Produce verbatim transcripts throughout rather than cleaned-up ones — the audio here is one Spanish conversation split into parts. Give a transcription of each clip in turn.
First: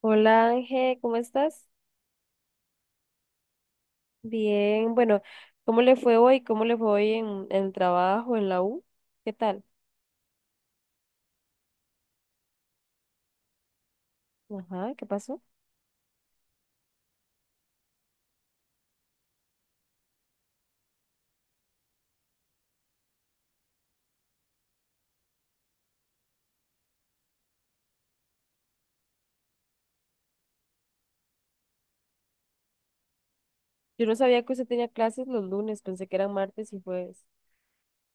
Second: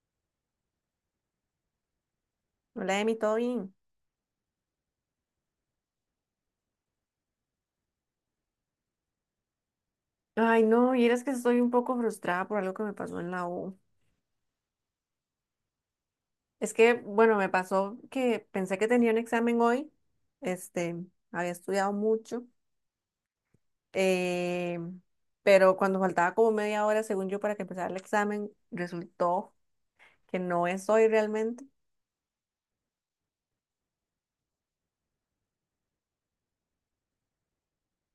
Hola, Ángel, ¿cómo estás? Hola, Emi, ¿todo bien? Bien, bueno, ¿cómo le fue hoy? ¿Cómo le fue hoy en, en el trabajo, en la U? ¿Qué tal? Ay, no, y eres que estoy un poco frustrada por algo que me pasó en la U. Ajá, ¿qué pasó? Es que, bueno, me pasó que pensé que tenía un examen hoy, este, había estudiado mucho, eh, pero cuando faltaba como media hora, según yo, para que empezara el examen, resultó que no es hoy realmente. Yo no sabía que usted tenía clases los lunes, pensé que eran martes y jueves.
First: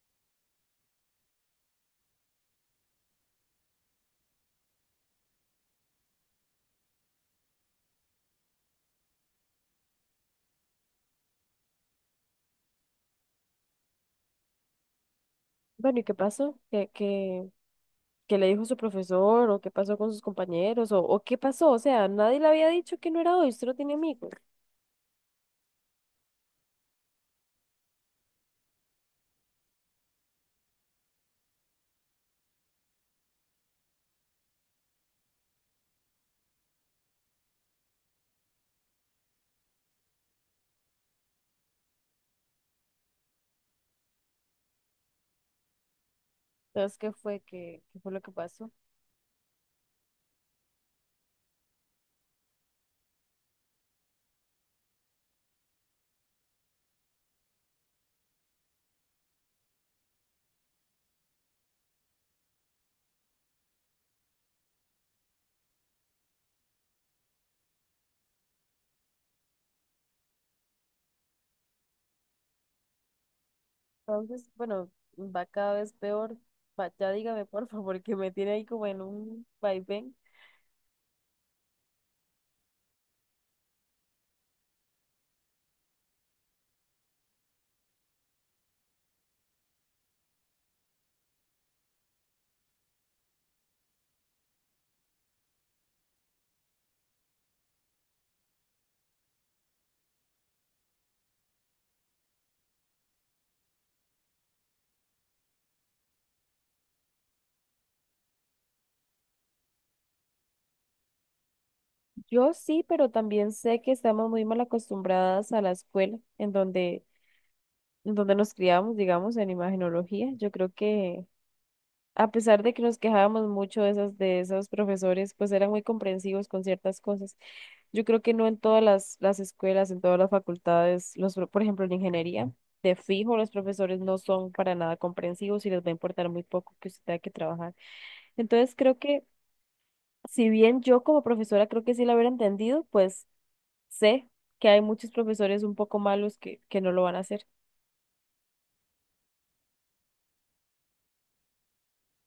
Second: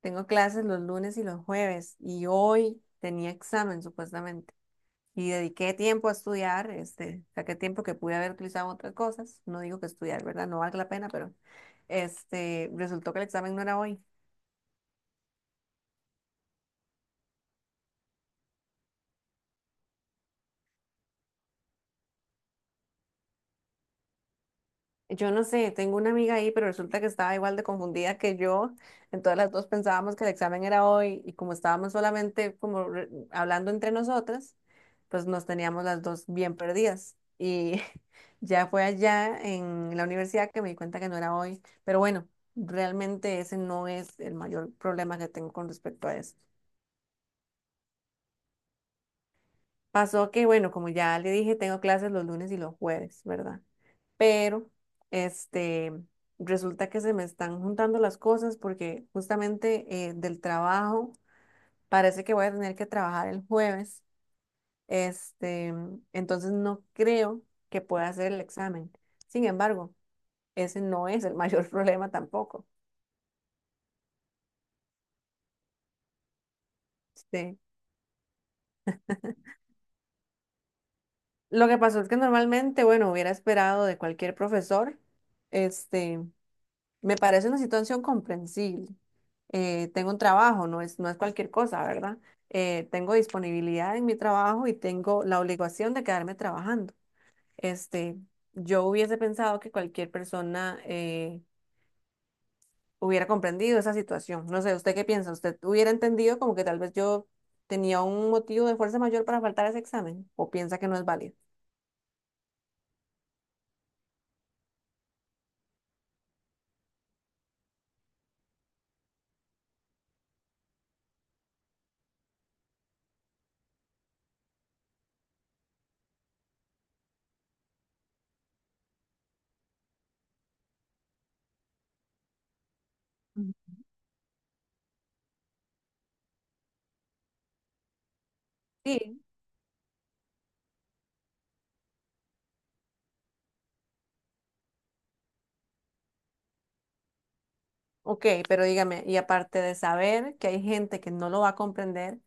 Tengo clases los lunes y los jueves, y hoy tenía examen, supuestamente. Y dediqué tiempo a estudiar, este, saqué tiempo que pude haber utilizado en otras cosas. No digo que estudiar, ¿verdad? No valga la pena, pero este, resultó que el examen no era hoy. Bueno, ¿y qué pasó? ¿Qué, qué, qué le dijo su profesor? ¿O qué pasó con sus compañeros? ¿O, o qué pasó? O sea, nadie le había dicho que no era hoy, usted no tiene amigos. Yo no sé, tengo una amiga ahí, pero resulta que estaba igual de confundida que yo. Entonces las dos pensábamos que el examen era hoy y como estábamos solamente como re- hablando entre nosotras, pues nos teníamos las dos bien perdidas. Y ya fue allá en la universidad que me di cuenta que no era hoy. Pero bueno, realmente ese no es el mayor problema que tengo con respecto a eso. Entonces, ¿qué fue? ¿Qué, qué fue lo que pasó? Pasó que, bueno, como ya le dije, tengo clases los lunes y los jueves, ¿verdad? pero este, resulta que se me están juntando las cosas porque justamente eh, del trabajo parece que voy a tener que trabajar el jueves, este, entonces no creo que pueda hacer el examen. Sin embargo, ese no es el mayor problema tampoco. Entonces, bueno, va cada vez peor. Va, ya dígame, Este, por favor, que me tiene ahí como en un vaivén. lo que pasó es que normalmente, bueno, hubiera esperado de cualquier profesor, este, me parece una situación comprensible. Eh, tengo un trabajo, no es, no es cualquier cosa, ¿verdad? Eh, tengo disponibilidad en mi trabajo y tengo la obligación de quedarme trabajando. Este, yo hubiese pensado que cualquier persona eh, hubiera comprendido esa situación. No sé, ¿usted qué piensa? ¿Usted hubiera entendido como que tal vez yo tenía un motivo de fuerza mayor para faltar a ese examen? ¿O piensa que no es válido? Yo sí, pero también sé que estamos muy mal acostumbradas a la escuela en donde, en donde nos criamos, digamos, en imagenología. Yo creo que a pesar de que nos quejábamos mucho de esas, de esos profesores, pues eran muy comprensivos con ciertas cosas. Yo creo que no en todas las, las escuelas, en todas las facultades, los, pro- por ejemplo, en ingeniería, de fijo los Mm. profesores no son para nada comprensivos y les va a importar muy poco que usted tenga que trabajar. Entonces creo Sí. que si bien yo como profesora creo que sí lo hubiera entendido, pues sé que hay muchos profesores un poco malos que, que no lo van a hacer. Ok, pero dígame, y aparte de saber que hay gente que no lo va a comprender,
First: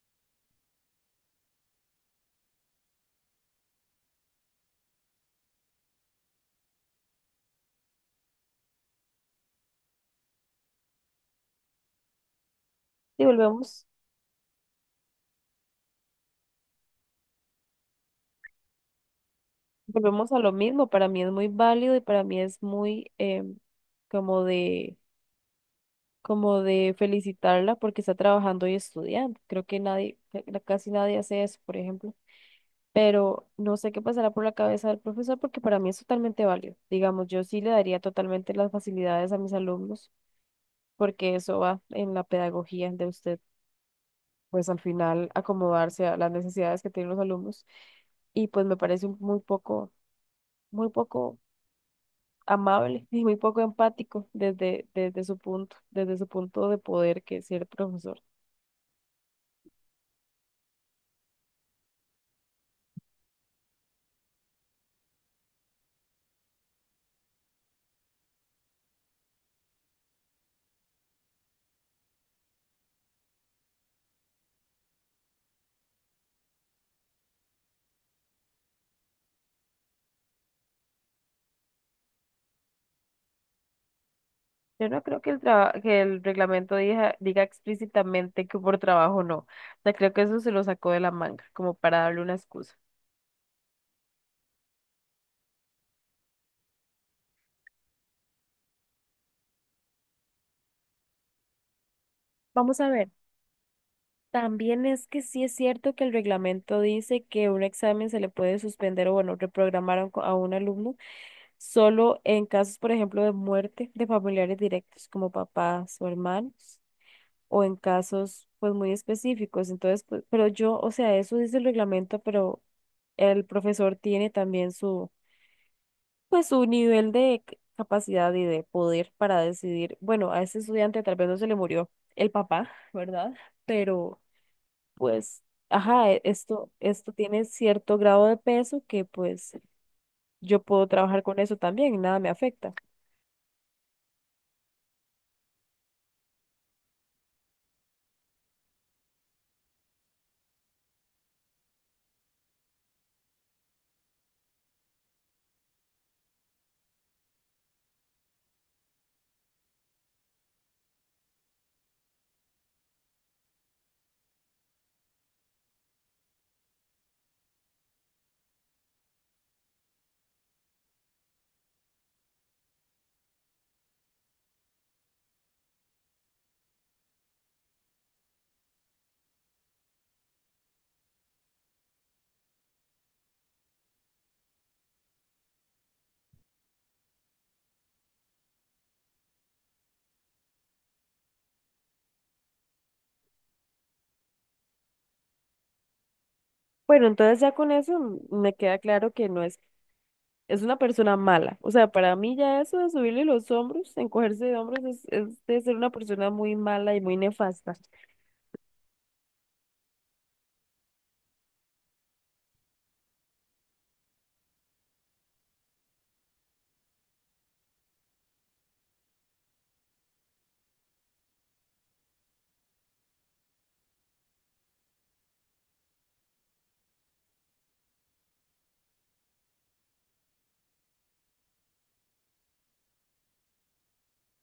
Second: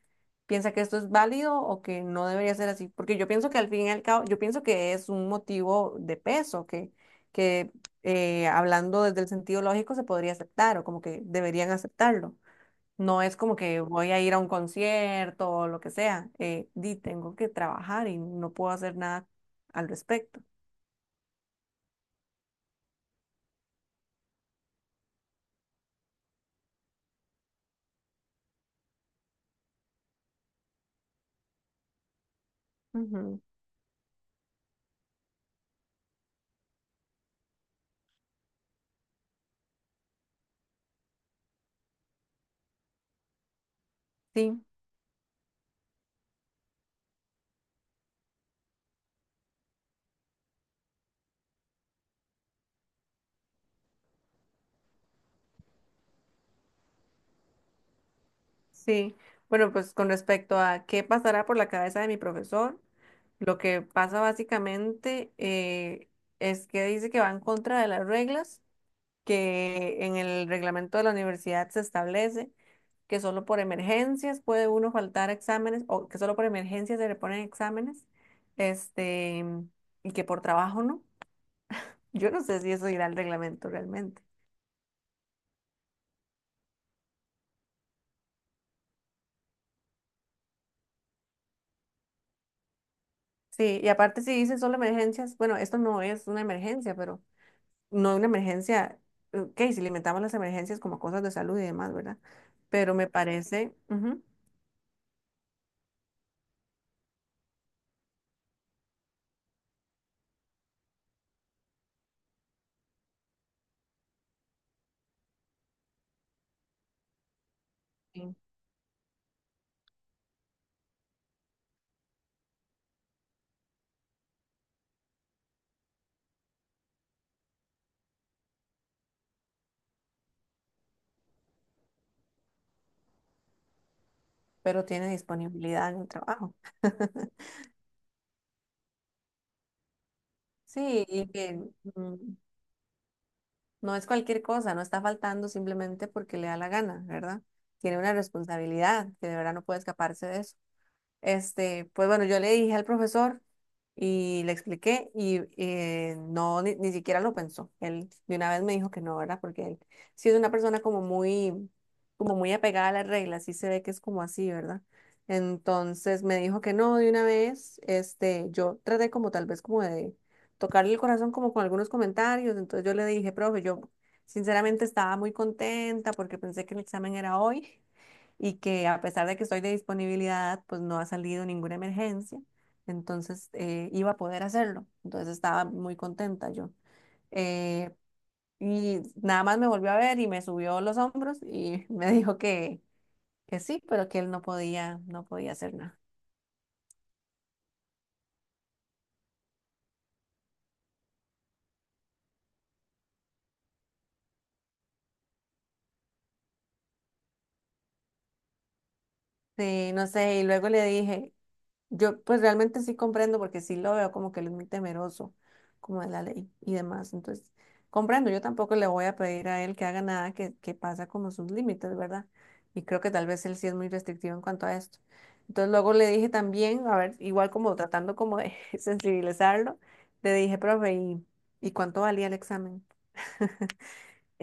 ¿piensa que esto es válido o que no debería ser así? Porque yo pienso que al fin y al cabo, yo pienso que es un motivo de peso, que, que eh, hablando desde el sentido lógico se podría aceptar o como que deberían aceptarlo. No Y es como que volvemos, voy a ir a un concierto o lo que sea. Eh, di, tengo que trabajar y no puedo hacer nada al volvemos a respecto. lo mismo. Para mí es muy válido y para mí es muy em, como de, como de felicitarla porque está trabajando y estudiando. Creo que nadie, ca- casi nadie hace eso, por ejemplo. Ujú. Pero no sé qué pasará por la cabeza del profesor porque para mí es totalmente válido. Digamos, yo sí le daría totalmente las facilidades a mis alumnos porque eso va en la pedagogía de ustedes. Sí. Pues al final acomodarse a las necesidades que tienen los alumnos. Y pues me parece un- muy poco, muy poco amable y muy poco empático desde, desde su punto, desde su punto de poder que es ser profesor. Sí, bueno, pues con respecto a qué pasará por la cabeza de mi profesor, lo que pasa básicamente eh, es que dice que va en contra de las reglas que en el reglamento de la universidad se establece que solo por emergencias puede uno faltar a exámenes o que solo por emergencias se reponen exámenes, este, y que por trabajo no. Yo no sé si eso irá al reglamento realmente. Yo no creo que el traba- que el reglamento diga, diga explícitamente que por trabajo no. O sea, creo que eso se lo sacó de la manga, como para darle una excusa. Sí, y aparte si dice solo emergencias, bueno, esto no es una emergencia, pero no una emergencia, ok, si limitamos las emergencias como cosas de salud y demás, ¿verdad? Vamos a Pero me ver. parece, ujú, También es que sí es cierto que el reglamento dice que un examen se le puede suspender o, bueno, reprogramar a un, co- a un alumno solo en casos, por ejemplo, de muerte de familiares directos como papás o hermanos, o en sí, casos, pues, muy específicos. Entonces, pues, pero yo, o sea, eso dice el reglamento, pero el profesor tiene también su, pues, su nivel de c- capacidad y de poder para decidir, bueno, a ese estudiante tal vez no se le murió el papá, ¿verdad? Pero pero tiene pues, disponibilidad en el ajá, e- trabajo. esto, esto tiene cierto grado de peso que pues yo puedo Sí, trabajar y con que eso también y mm, nada me afecta. no es cualquier cosa, no está faltando simplemente porque le da la gana, ¿verdad? Tiene una responsabilidad que de verdad no puede escaparse de eso. Este, pues bueno, yo le dije al profesor y le expliqué y eh, no, ni, ni siquiera lo pensó. Él de una vez me dijo que no, ¿verdad? Porque él sí es una persona como muy, como muy apegada a las reglas, sí se ve que es como así, ¿verdad? Entonces me dijo que no de una vez. Este, yo traté como tal vez como de tocarle el corazón como con algunos comentarios. Entonces yo le dije, profe, yo sinceramente estaba muy contenta porque pensé que el examen era hoy y que a pesar de que estoy de disponibilidad, pues no ha salido ninguna emergencia, entonces eh, iba a poder hacerlo. Entonces estaba muy contenta yo. Eh, y nada más me volvió a ver y me subió los hombros y me dijo que, que sí, pero que él no podía, no podía hacer nada. Bueno, entonces ya con eso mm, me queda claro que no es, es una persona mala. O sea, para mí ya eso de subirle los hombros, encogerse de hombros, es, es de ser una persona muy mala y muy nefasta. Sí, no sé, y luego le dije, yo pues realmente sí comprendo porque sí lo veo como que él es muy temeroso, como de la ley y demás. Entonces, comprendo, yo tampoco le voy a pedir a él que haga nada que, que pasa como sus límites, ¿verdad? Y creo que tal vez él sí es muy restrictivo en cuanto a esto. Entonces, luego le dije también, a ver, igual como tratando como de sensibilizarlo, le dije, profe, ¿y, y cuánto valía el examen?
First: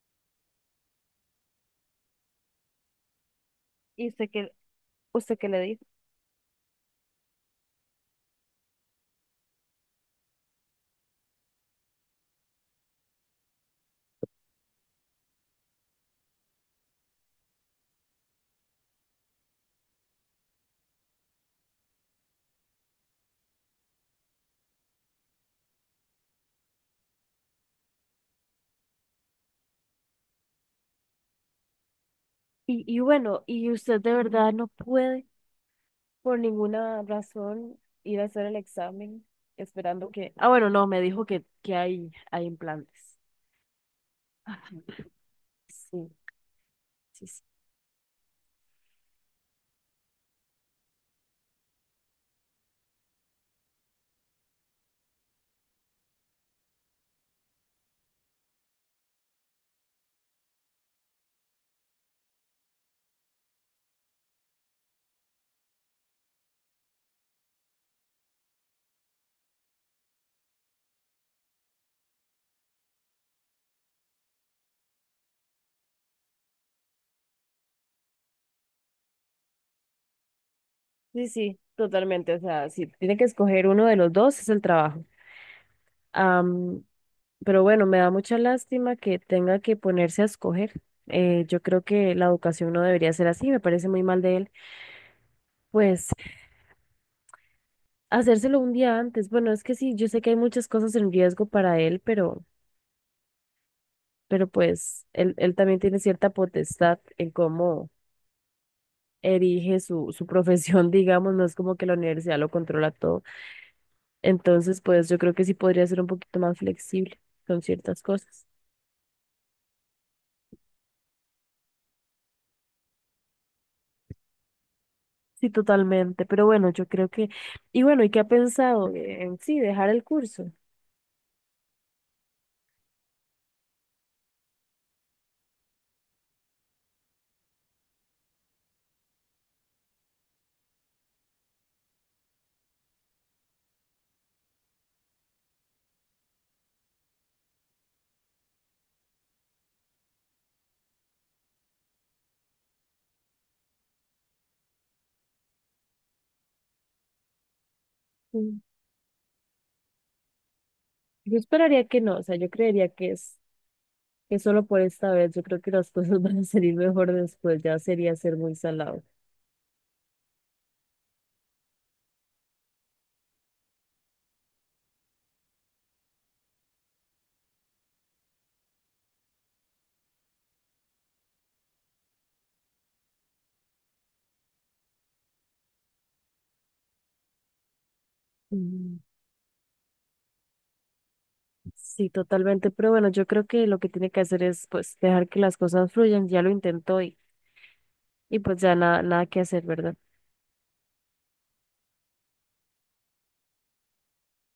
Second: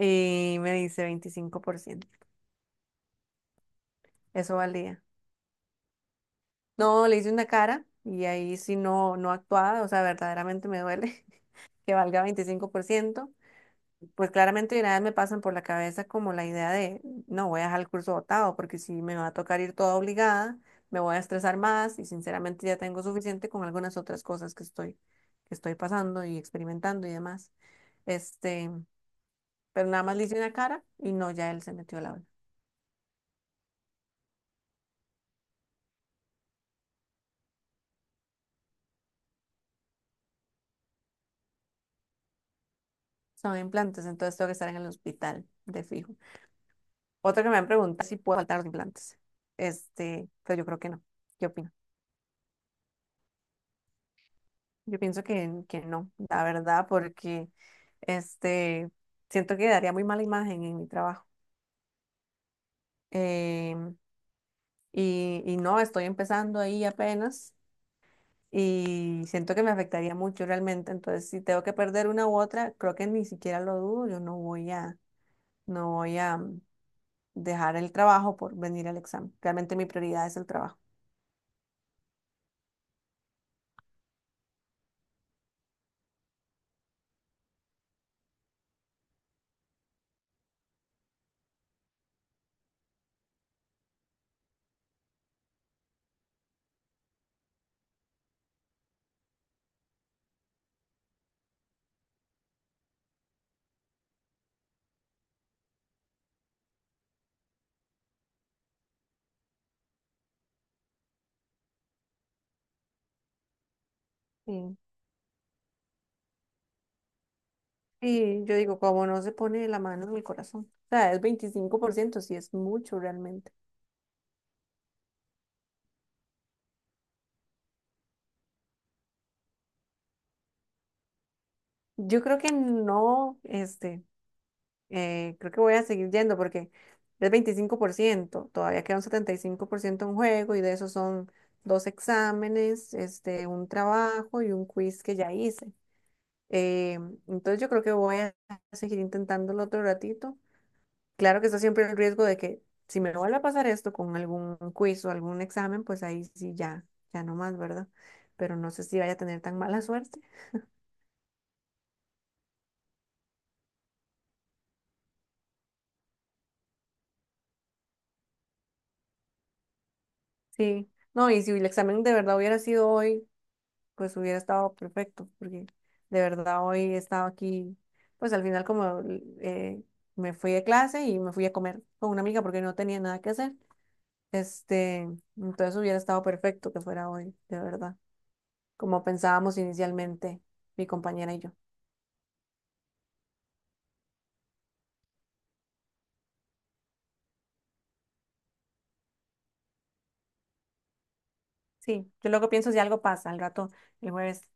Y me dice veinticinco por ciento. ¿Y usted qué, Eso valía. usted qué le dijo? No, le hice una cara y ahí sí no, no actuaba, o sea, verdaderamente me duele que valga veinticinco por ciento. Pues claramente de una vez me pasan por la cabeza como la idea de, no, voy a dejar el curso botado porque si me va a tocar ir toda obligada, me voy a estresar más y sinceramente ya tengo suficiente con algunas otras cosas que estoy, que estoy pasando y experimentando y demás. Este, pero nada más le hice una cara y no, ya él se metió a la aula. Y, y bueno, ¿y usted de verdad no puede por ninguna razón ir a hacer el examen esperando que... Ah, bueno, no, me dijo que, que hay, hay implantes. Son implantes, entonces tengo que estar en el hospital de Sí, fijo. sí, sí, Otra que me han preguntado si puedo faltar los implantes. Este, pero yo creo que no. ¿Qué opino? Yo pienso que, que no, la verdad, porque este, siento que daría muy mala imagen en mi trabajo. Em, y, y no, estoy empezando ahí apenas y siento que me afectaría mucho realmente. Entonces, si tengo que perder una u otra, creo que ni siquiera lo dudo. Yo no voy a, no voy a mm, dejar el trabajo por venir al examen. Realmente mi prioridad es el trabajo. sí, sí, totalmente. O sea, si tiene que escoger uno de los dos, es el trabajo. Am, pero bueno, me da mucha lástima que tenga que ponerse a escoger. Eh, yo creo que la educación no debería ser así, me parece muy mal de él. Pues hacérselo un día antes. Bueno, es que sí, yo sé que hay muchas cosas en riesgo para él, pero, pero pues él, él también tiene cierta potestad en cómo erige su, su profesión, digamos, no es como que la universidad lo controla todo. Sí. Entonces, pues yo creo que sí podría ser un poquito más flexible con ciertas Y cosas. yo digo, como no se pone la mano en el corazón. O sea, es veinticinco por ciento, sí es mucho realmente. Sí, totalmente. Pero bueno, yo creo que... Y bueno, ¿y qué ha pensado en sí dejar el curso? Yo creo que no, este, eh, creo que voy a seguir yendo porque es veinticinco por ciento, todavía queda un setenta y cinco por ciento en juego y de eso son dos exámenes, este, un trabajo y un quiz que ya hice. Eh, entonces yo creo que voy a seguir intentándolo otro ratito. Claro que está siempre el riesgo de que si me vuelve a pasar esto con algún quiz o algún examen, pues ahí sí ya, ya no más, ¿verdad? Pero Mm. no sé si vaya a tener tan mala suerte. Yo esperaría que no, o sea, yo creería que es que solo por esta vez, yo creo que las cosas van a salir mejor después, ya sería ser muy salado. Sí, no, y si el examen de verdad hubiera sido hoy, pues hubiera estado perfecto, porque de verdad hoy he estado aquí, pues al final como eh, me fui de clase y me fui a comer con una amiga porque no tenía nada que hacer, este, entonces hubiera estado perfecto que fuera hoy, de verdad, Mm. como pensábamos inicialmente mi compañera y yo. Sí, totalmente, pero bueno, yo creo que lo que tiene que hacer es pues dejar que las cosas fluyan, ya lo intentó y, y pues ya nada, nada que hacer, ¿verdad? Sí, yo luego pienso si algo pasa al rato, el jueves,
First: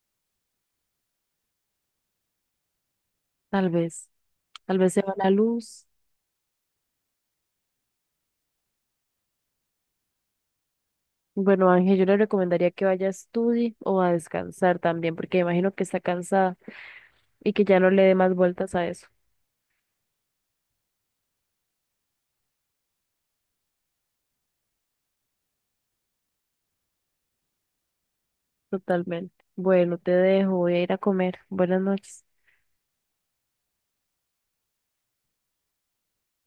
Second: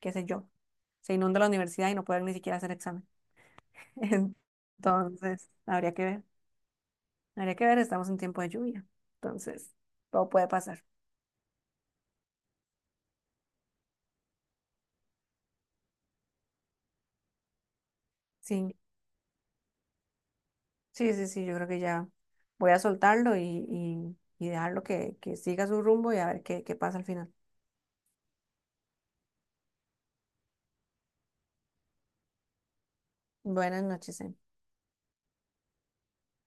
qué sé yo, se inunda la universidad y no pueden ni siquiera hacer examen. Tal vez, tal vez se va la Entonces, luz. habría que ver, habría que ver, estamos en tiempo de lluvia. Entonces, todo puede pasar. Bueno, Ángel, yo le recomendaría que vaya a estudiar o a descansar también, porque imagino que está cansada y que ya no le dé más Sí, vueltas a eso. sí, sí, sí, yo creo que ya voy a soltarlo y, y, y dejarlo que, que siga su rumbo y a ver qué, qué pasa al final. Totalmente. Bueno, te dejo, voy a ir a comer. Buenas noches. Buenas noches, Emi.